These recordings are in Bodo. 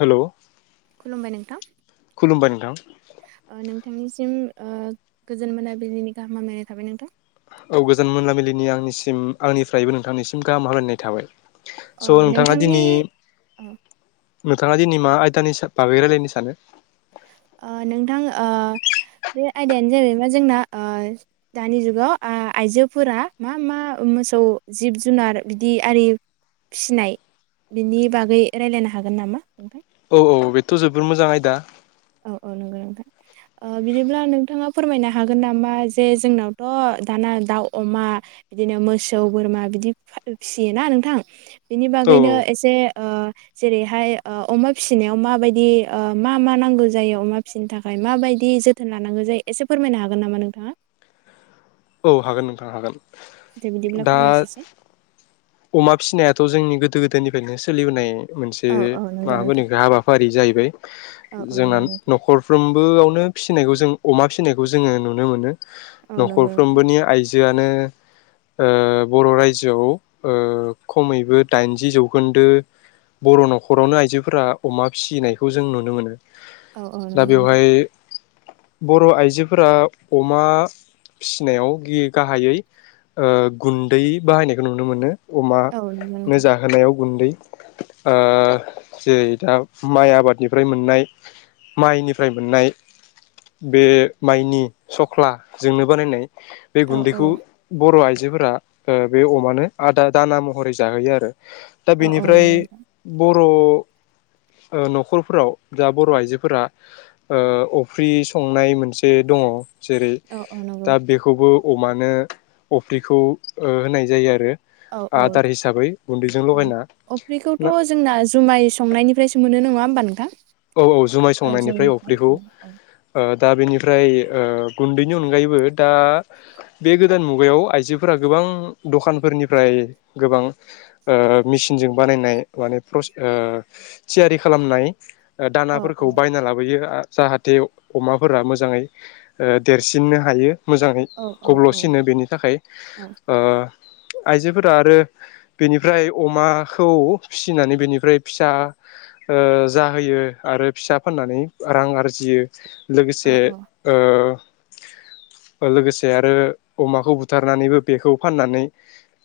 हेल'। खुलुमबाय नोंथां। खुुमबाय नथां। बिथांनिसिम गोजोन मोनाबिलिनि गाहामनाय थाबाय नोंथां। औ गोजान मोनामिलिनि आंनिसिम आंनिफ्रायबो नोंथांनिसिम गाहाम हामलायनाय थाबाय। ओ स' नोंथाङा नोंथांनि दिनै। ओ नोंथाङा दिनै मा आयदानि बागै रायजलायनो सानो। नोंथां बे आयदायानो जाहै मा जोंना दानि जुगाव आइजोफोरा मा मा मोसौ जिब जुनार बिदि आरि फिनाय बिनि बागै राय्लायनो हागोन नामा नोंथाय। औ औ बेथ' जोबोर मोजां आयदा। औ औ नंगौ नोंथां बिदिब्ला नोंथाङा फोरमायनो हागोन नामा जे जोंनावथ' दाना दाउ अमा बिदिनो मोसौ बोरमा बिदि फिसियोना नोंथां। बिनि औ बागैनो एसे जेरैहाय अमा फिसिनायाव माबायदि मा मा नांगौ। जायो अमा फिसिनो थाखाय माबायदि जोथोन लानांगौ जायो एसे फोरमायनो हागोन नामा नोंथाङा औ हागोन नोंथां हागोन दे बिदिब्ला दा फोरमाय ससे अमा फिसिनायाथ' जोंनि गोदो गोदायनिफ्रायनो सोलिबोनाय मोनसे औ औ नंगौ नोंथां माबाफोरनिफ्राय हाबाफारि जाहै बै औ औ जोंना नंगौ नोंथां नखरफ्रोम बोयावनो फिसिनायखौ जों अमा फिसिनायखौ जोङो नुनो मोनो औ नंगौ नोंथां नखरफ्रोमबोनि आइजो जोआनो ओ बर रायजोआव ओ खमैबो दाइनजि जौखोन्दो बर नखरावनो आइजोफोरा अमा फिसिनायखौ जों नुनो मोनो औ औ दा नोंगौ नोंथां बेवहाय बर आइजोफोरा अमा फिसिनायाव गाहायै ओ गुन्दै बाहायनायखौ नु नो मोनो अमा औ नंगौ नो नोंथां जाहोनायाव गुन्दै आ जेरै दा माइ आबादनिफ्राय मोननाय माइनिफ्राय मोननाय बे माइनि सख्ला जोंनो बानायनाय बे औ औ गुन्दैखौ बर आइ जोफोरा ओ बे अमानो आदार दाना महरै जाहोयो आरो दा औ औ नंगौ बेनिफ्राय नोंथां ब बर ओ नखरफोराव दा बर आइजोफोरा ओ अफ्रि संनाय मोनसे दङ जेरै औ औ नंगौ दा बेखौबो अमानो अफ्रिखौ होनाय जायो आरो औ औ आदार हिसाबै गुन्दैजों औ लगायना अफ्रिखौथ ना जोंना जुमाय संनायनिफ्रायसो मोनो नङा होमबा नों थां औ औ जुमाय संनायनिफ्राय अफ्रिखौ औ ओ दा बेनिफ्राय ओ गुन्दैनि अनगायैबो दा बे गोदान मुगायाव आइजोफोरा गोबां दखानफोरनिफ्राय गोबां ओ मेसिनजों बानायनाय माने प्रस ओ थियारि खालामनाय औ औ दानाफोरखौ बायना लाबोयो आ जाहाथे अमाफोरा मोजाङै ओ देरसिननो हायो मोजाङै औ औ औ गब्लसिनो बेनि थाखाय औ ओ आइजोफोरा आरो बेनिफ्राय अमाखौ फिसिनानै बेनिफ्राय फिसा ओ जाहोयो आरो फिसा फाननानै रां आरजियो औ लोगोसे औ ओ लोगोसे आरो अमाखौ बुथारनानैबो बेखौ फाननानै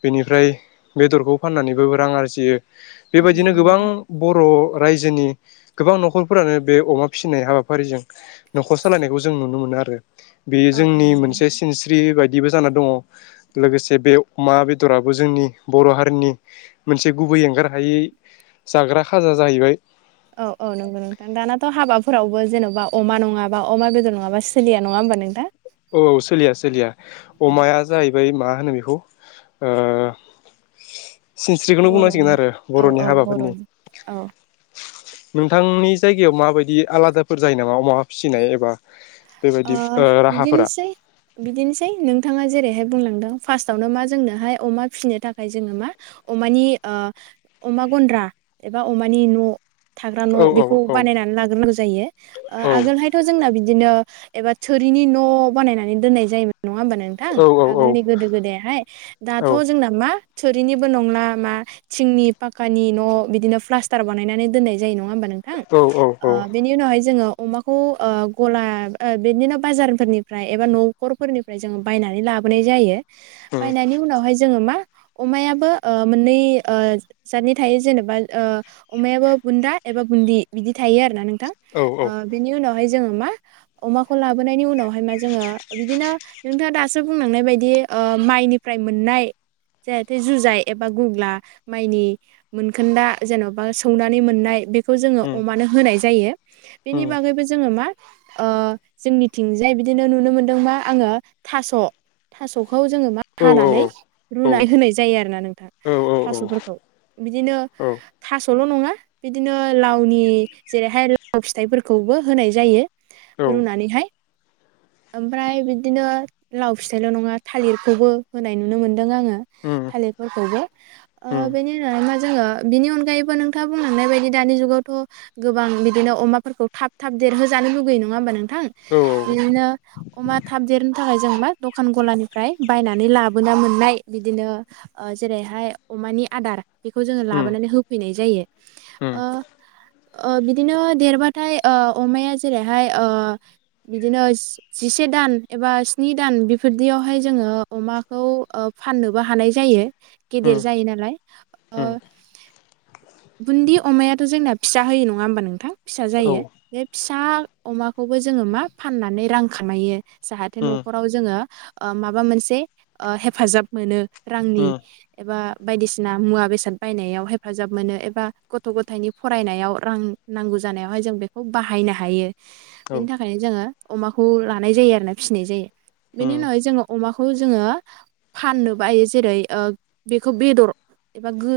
बेनिफ्राय बेदरखौ फाननानैबो रां आरजियो औ बेबायदिनो नंगौ गोबां नोंथां बर रायजोनि गोबां नखरफोरानो बे अमा फिसिनाय हाबाफारिजों नखर सालायनायखौ जों नुनो मोनो आरो बेयो औ औ जोंनि नंगौ मोनसे नोंथां सिनस्रि बाय- बिदिबो जानानै दङ लोगोसे बे अमा बेदराबो जोंनि बर हारिनि मोनसे गुबै एंगार हायै जाग्रा खाजा जाहैबाय औ औ नंगौ नोंथां, दानाथ' हाबा फोरावबो जेन'बा अमा नङाबा अमा बेदर नङाबा सोलिया, नङा होमबा नोंथां? औ सोलिया सोलिया औ अमाया जाहै बाय मा होनो बेखौ ओ सिनस्रिखौनो बुंनांसिगोन बर'नि आरो औ बर'नि औ हाबाफोरनि बर'नि औ नोंथांनि जायगायाव माबायदि आलादाफोर जायो नामा अमा फिसिनाय एबा बेबायदि ओ राहा बिदिनोसै बिदिनोसै नों थाङा जेरैहाय बुंलांदों फास्टआवनो मा जोंनोहाय अमा फिसिनो थाखाय जोङो मा अमानि ओ अमा गन्द्रा एबा अमानि न' थाग्रा न' औ औ बेखौ औ बानायनानै लाग्रोनांगौ जायो । ओ औ आगोलहायथ' जोंना बि दिनो एबा थोरिनि न' बानायनानै दोननाय जायोमोन। नङा होमबा नोंथां? औ औ आगोलनि गोदो गोदायाहाय, औ दाथ' जोंना मा थुरिनिबो नंला मा थिंनि फाख्खानि न' बिदिनो प्लास्टार बानायनानै दोननाय जायो। नङा होमबा नोंथां? औ ओ औ बेनि उनावहाय जोङो अमाखौ गला ओ बिदिनो बाजारफोरनिफ्राय एबा न'खरफोरनिफ्राय जोङो बायनानै लाबोनाय जायो। उम बायनायनि उनावहाय जोङो मा अमायाबो ओ मोननै ओ जदनि थायो जेनेबा ओ अमायाबो बुन्दा एबा बुन्दि बिदि थायो आरो ना नों थां। औ ओ बिनि उनाव हाय जोङो मा अमाखौ लाबोनायनि उनावहाय मा जोङो बिदिनो नोंथाङा दासो बुंलांनाय बायदि ओ माइनिफ्राय मोननाय जाहाथे जुजाइ एबा गुग्ला माइनि मोनखोन्दा जेन'बा सौनानै मोननाय बे खौ जोङो उम अमानो होनाय जायो। बेनि उम बागैबो जोङो मा ओ जोंनिथिंजाय बिदिनो नुनो मोनदों मा आङो थास'-थास' खौ जाङो मा औ औ हानानै रूना होनानै होनाय जायो आरोना नोंथां औ थास'फोरखौ, बिदिनो औ थास' ल' नङा बिदिनो लावनि जेरैहाय लाव फिथाइफोरखौबो होनाय जायो औ औ रुनानैहाय। ओमफ्राय बिदिनो लाव फिथाइल' नङा थालिरखौबो होनाय नुनो मोनो मोनदों आङो उम थालिरफोरखौबो उम ओ बेनि उनाव जोङो बिनि अनगायैबो नोंथाङा बुंलांनाय बायदि दानि जुगावथ' गोबां बिदिनो अमाफोरखौ थाब थाब देरहोजानो लु गैयो नङा होमबा नों थां औ बिदिनो अमा थाब देर थाखाय जों मा दखान गलानिफ्राय बायनानै लाबोना मोननाय बिदिनो ओ जेरैहाय अमानि आदार बेखौ जोङो उम लाबोनानै होफैनाय जायो। उम बिदिनो देरबाथाय ओ अमाया जेरैहाय ओ बिदिनो जिसे दान एबा स्नि दान बेफोरदियावहाय जोङो अमाखौ फाननोबो हानाय जायो उम गेदेर जायो नालाय बुन्दि अमायाथ' जोंना फिसा होयो नङा होमबा नोंथां फिसा औ जायो बे फिसा अमाखौबो जोङो मा फाननानै रां खामायो जाहाथे उम न'खराव जोङो माबा मोनसे हेफाजाब मोनो। रांनि एबा बायदिसिना मुवा बेसाद बायनायाव हेफाजाब मोनो एबा गथ' गथायनि फरायनायाव रां नांगौ जानायावहाय जों बेखौ बाहायनो हायो बेनि थाखायनो जोङो अमाखौ लानाय जायो आरोना फिसिनाय जायो उम औ बेनि उम उनावहाय जोङो अमाखौ जोङो फाननो बायो जेरै बेखौ बेदर एबा गो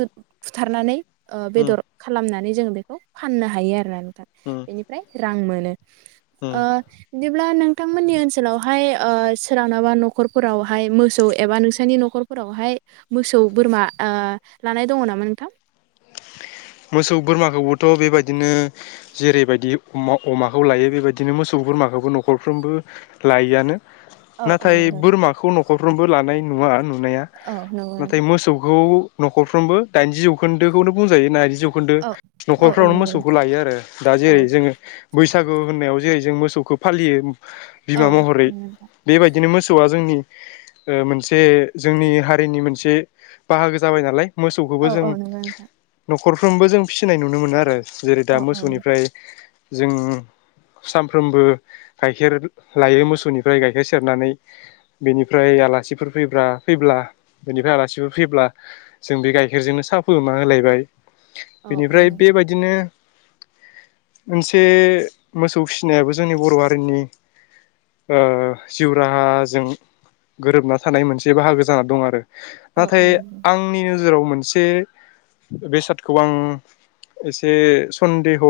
बुथारनानै ओ उम बेदर खालामनानै जों बेखौ फाननो हायो आरो उम बेनिफ्राय रां मोनो उम बिदिब्ला नोंथांमोननि ओनसोलावहाय ओ सोरावनाबा न'खरफोरावहाय मोसौ एबा नोंसोरनि न'खरफोरावहाय मोसौ बोरमा लानाय दङ नामा नोंथां? मोसौ बोरमाखौबोथ' बेबायदिनो जेरैबायदि अमाखौ लायो बेबायदिनो मोसौ बोरमाखौबो न'खरफ्रोमबो लायो आनो औ औ नाथाय नंगौ नोंथां बोरमाखौ न'ख खरफ्रोमबो लानाय नुवा नु नाया औ नंगौ नाथाय नोंथां मोसौखौ न'खरफ्रोमबो दाइनजि जौखोन्दोखौनो बुंजायो नारजि जौखोन्दो औ औ औ न'खरफ्रावनो नंगौ मोसौखौ नोंथां लायो आरो दा औ जेरै जोङो बैसागु होननायाव जेरै जों मोसौखौ फालियो। औ बिमा महरै नंगौ नोंथां बेबायदिनो मोसौआ जोंनि ओ मोनसे जोंनि हारिनि मोनसे बाहागो जाबाय नालाय मोसौखौबो औ जों नंगौ नोंथां नखरफ्रोमबो जों फिसिनाय नुनो मोनो आरो जेरै दा औ औ नोंथां मोसौनिफ्राय जों सानफ्रोमबो गाइखेर लायो मोसौनिफ्राय गाइखेर सेरनानै बेनिफ्राय आलासिफोर फै फैब्ला बेनिफ्राय आलासिफोर फैब्ला जों बे गाइखेरजोंनो साहा फोमा होलायबाय। बेनिफ्राय औ बेबायदिनो मोनसे मोसौ फिसिनायाबो जोंनि बर' हारिनि ओ जिउ राहाजों गोरोबना थानाय मोनसे बाहागो जाना दं आरो औ नोंथां औ नाथाय नंगौ आंनि नोजोराव मोन मोनसे बे सार्टखौ आं एसे सन्देह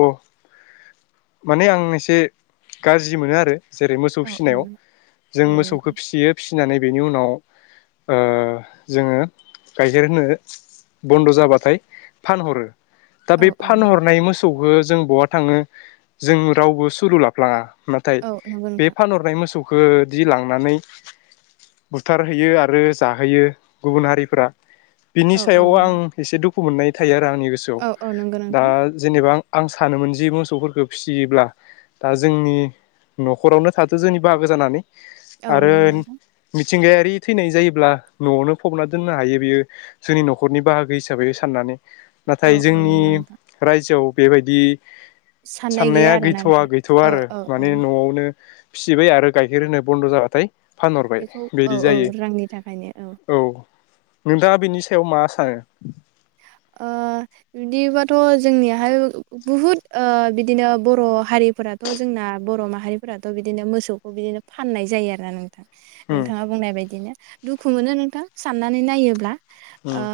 माने आं एसे गाज्रि मोनो आरो जेरै मोसौ फिसिनायाव जों औ नोंथां औ मोसौखौ नोंथां फिसियो फिनानै बेनि उनाव जोङो गाइखेर होनो बन्द' जाबाथाय फानहरो दा औ बे औ नोंथां फानहरनाय मो सौहो जों बहा थाङो जों रावबो सुलु लाफ्लाङा। नाथाय औ नंगौ बे नोंथां फानहरनाय मोसौखौ खदि लांनानै बुथारहैयो आरो जाहोयो गुबुन हारिफोरा बिनि औ औ सायाव आं नंगौ एसे दुखु दुखु मोननाय थाया। दा आंनि गोसोआव औ औ नंगौ दा नोंथां जेनेबा आं आं सानोमोन जि मोसौफोरखौ फिसियोब्ला दा जोंनि न'खरावनो थाथों जोंनि बाहागो जानानै। औ आरो नंगौ नोंथां। मिथिंगायारि थैनाय जायोब्ला न'आवनो फबना दोननो हायो बेयो जोंनि न'खरनि बाहागो हिसाबै साननानै। औ नाथाय औ जोंनि नंगौ नोंथां रायजोआव बेबायदि साननाय साननाया गैया आरोना गैथवा नोंथां गैथवा औ आरो औ माने औ न'आवनो फिसिबाय आरो गाइखेर होनो बन्द जाबाथाय फानहरबाय बेखौ औ बिदि औ जायो रांनि थाखायनो औ। नोंथाङा बिनि सायाव मा सानो? ओ बिदिबाथ जोंनियाहाय बुहुद ओ बिदिनो बर' हारिफोराथ' जोंना बर माहारिफोराथ' बिदिनो मोसौखौ बिदिनो फाननाय जायो आरोना नोंथां। उम नोंथाङा बुंनाय बायदिनो दुखु मोनो नोंथां साननानै नायोब्ला । ओ उम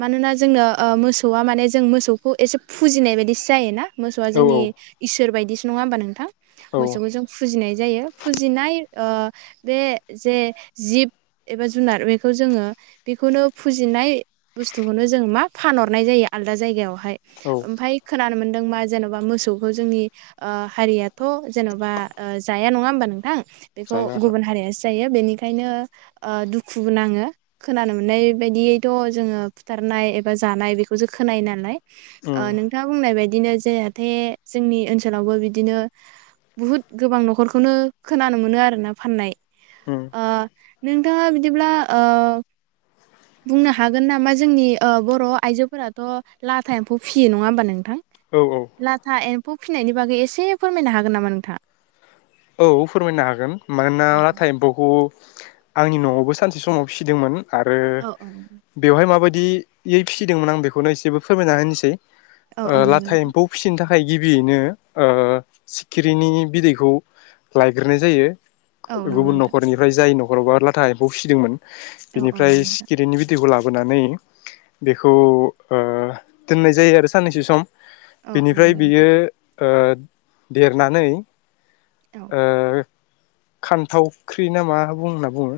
मानोना जो जोंनो ओ मोसौआ माने जों मोसौखौ एसे फुजिनाय बायदिसो जायोना। मोसौआ औ जोंनि औ इसोर बायदिसो नङा होमबा नोंथां? औ मोसौखौ जों फुजिनाय जायो फुजिनाय ओ बे जे जिब एबा जुनार बेखौ जोङो बिखौनो फुजिनाय बुस्तुखौनो जो जों मा फानहरनाय जायो आलदा जायगायावहा फाय औ ओमफाय खोनानो मोन नों मा जेनबा मोसौखौ जोंनि ओ हारियाथ' जेनबा ओ जाया नङा होमबा नोंथां? बेखौ जायो आरो गुबुन हारियासो जायो बेनिखायनो ओ दुखुबो नाङो खोनानो मोननाय बायदियैथ' जोङो फुथ थारनाय एबा जानाय बेखौसो खोनायो नालाय उम ओ नोंथाङा बुंनाय बायदिनो जेहाथे जोंनि ओनसोलावबो बिदिनो बहुद गोबां न'खरखौनो खोनानो मोनो आरोना फाननाय। उम ओ नोंथाङा बिदिब्ला ओ बुंनो हागोन नामा जे जोंनि ओ बर आइजोफोराथ' लाथा एम्फौ फियो नङा होमबा नोंथां? औ लाथा एम फौ फिननायनि बागै एसे फोरमायनो हागोन नामा नोंथाङा? औ फोरमायनो हागोन मानोना औ लाथा एम्फौखौ आंनि न'आवबो सानसे समाव फिसिदोंमोन। आरो औ बेवहाय माबाय दियै फिसिदोंमोन आं बेखौनो एसेबो फोरमायना होनोसै। औ औ ओ नंगौ लाथा नोंथां एम्फौ फिसिनो था खाय गिबियैनो ओ सिखिरिनि बिदैखौ लायग्रोनाय जायो। औ नंगौ गुबुन नोंथां न'खरनिफ्राय जाय न' [unintelligible] लाथा एम्फौ फिसिदोंमोन। औ औ बिनिफ्राय नंगौ नोंथां सिखिरिनि बिदैखौ ला बोनानै बेखौ ओ दोननाय जायो आरो साननैसो सम। औ औ बिनिफ्राय नंगौ बियो नोंथां ओ देरनानै औ ओ खान्थावख्रि ना मा बुंना बुङो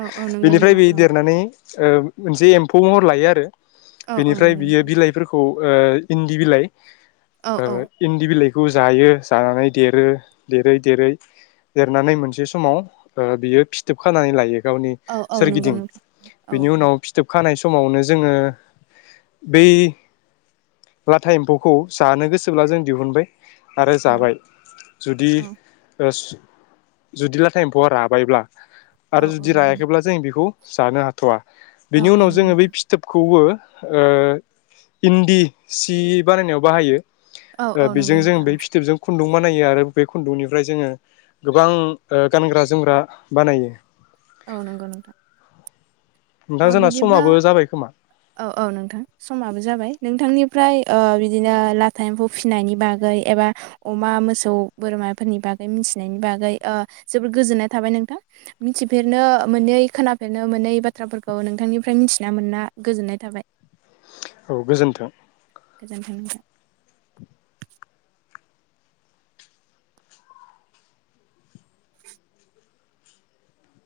औ औ नंगौ बिनिफ्राय नोंथां बे देरनानै ओ मोनसे एम्फौ महर लायो आरो औ बेनिफ्राय बियो बिलाइफोरखौ ओ इन्दि बिलाइ ओ इन्दि बिलाइ खौ जायो जानानै देरो। देरै देरै देरनानै मोनसे समाव ओ बियो फिथोब खानानै लायो। गावनि औ नंगौ सोरगिदिं। नोंथां औ बिनि औ नंगौ नोंथां औ उनाव फिथोब खानाय समावनो जोङो बै लाथा एम्फौखौ जानो गोसोब्ला जों दिहुनबाय। आरो औ जाबाय। दि औ जुदि लाथा एम्फौवा राबायब्ला औ आरो औ जुदि नंगौ नोंथां रायाखैब्ला जों बेखौ जानो हाथ'वा औ बेनि औ उनाव नंगौ जोङो बे नोंथां फिथोबखौबो ओ इन्दि सि बानायनायाव बाहायो। औ ओ औ नंगौ बेजों जों नोंथां बै फिथोबजों खुन्दुं बानायो आरो बे खुन्दुंनिफ्राय जोङो गोबां ओ गानग्रा जोमग्रा बानायो। औ नंगौ नोंथां। नोंथां ओ जोंना बिदिब्ला समाबो जाबाय खोमा। औ औ नोंथां समाबो जाबाय नोंथांनिफ्राय ओ बिदिनो लाथा एम्फौ फिसिनायनि बागै एबा अमा मोसौ बोरमाफोरनि बागै मिथिनायनि बागै जोबोर गोजोननाय थाबाय नोंथां मिथिफेरनो मोननै खोनाफेरनो मोननै बाथ्राफोरखौ नोंथांनिफ्राय मिथिना मोना गोजोननाय थाबाय औ गोजोन्थों गोजोन्थों नोंथां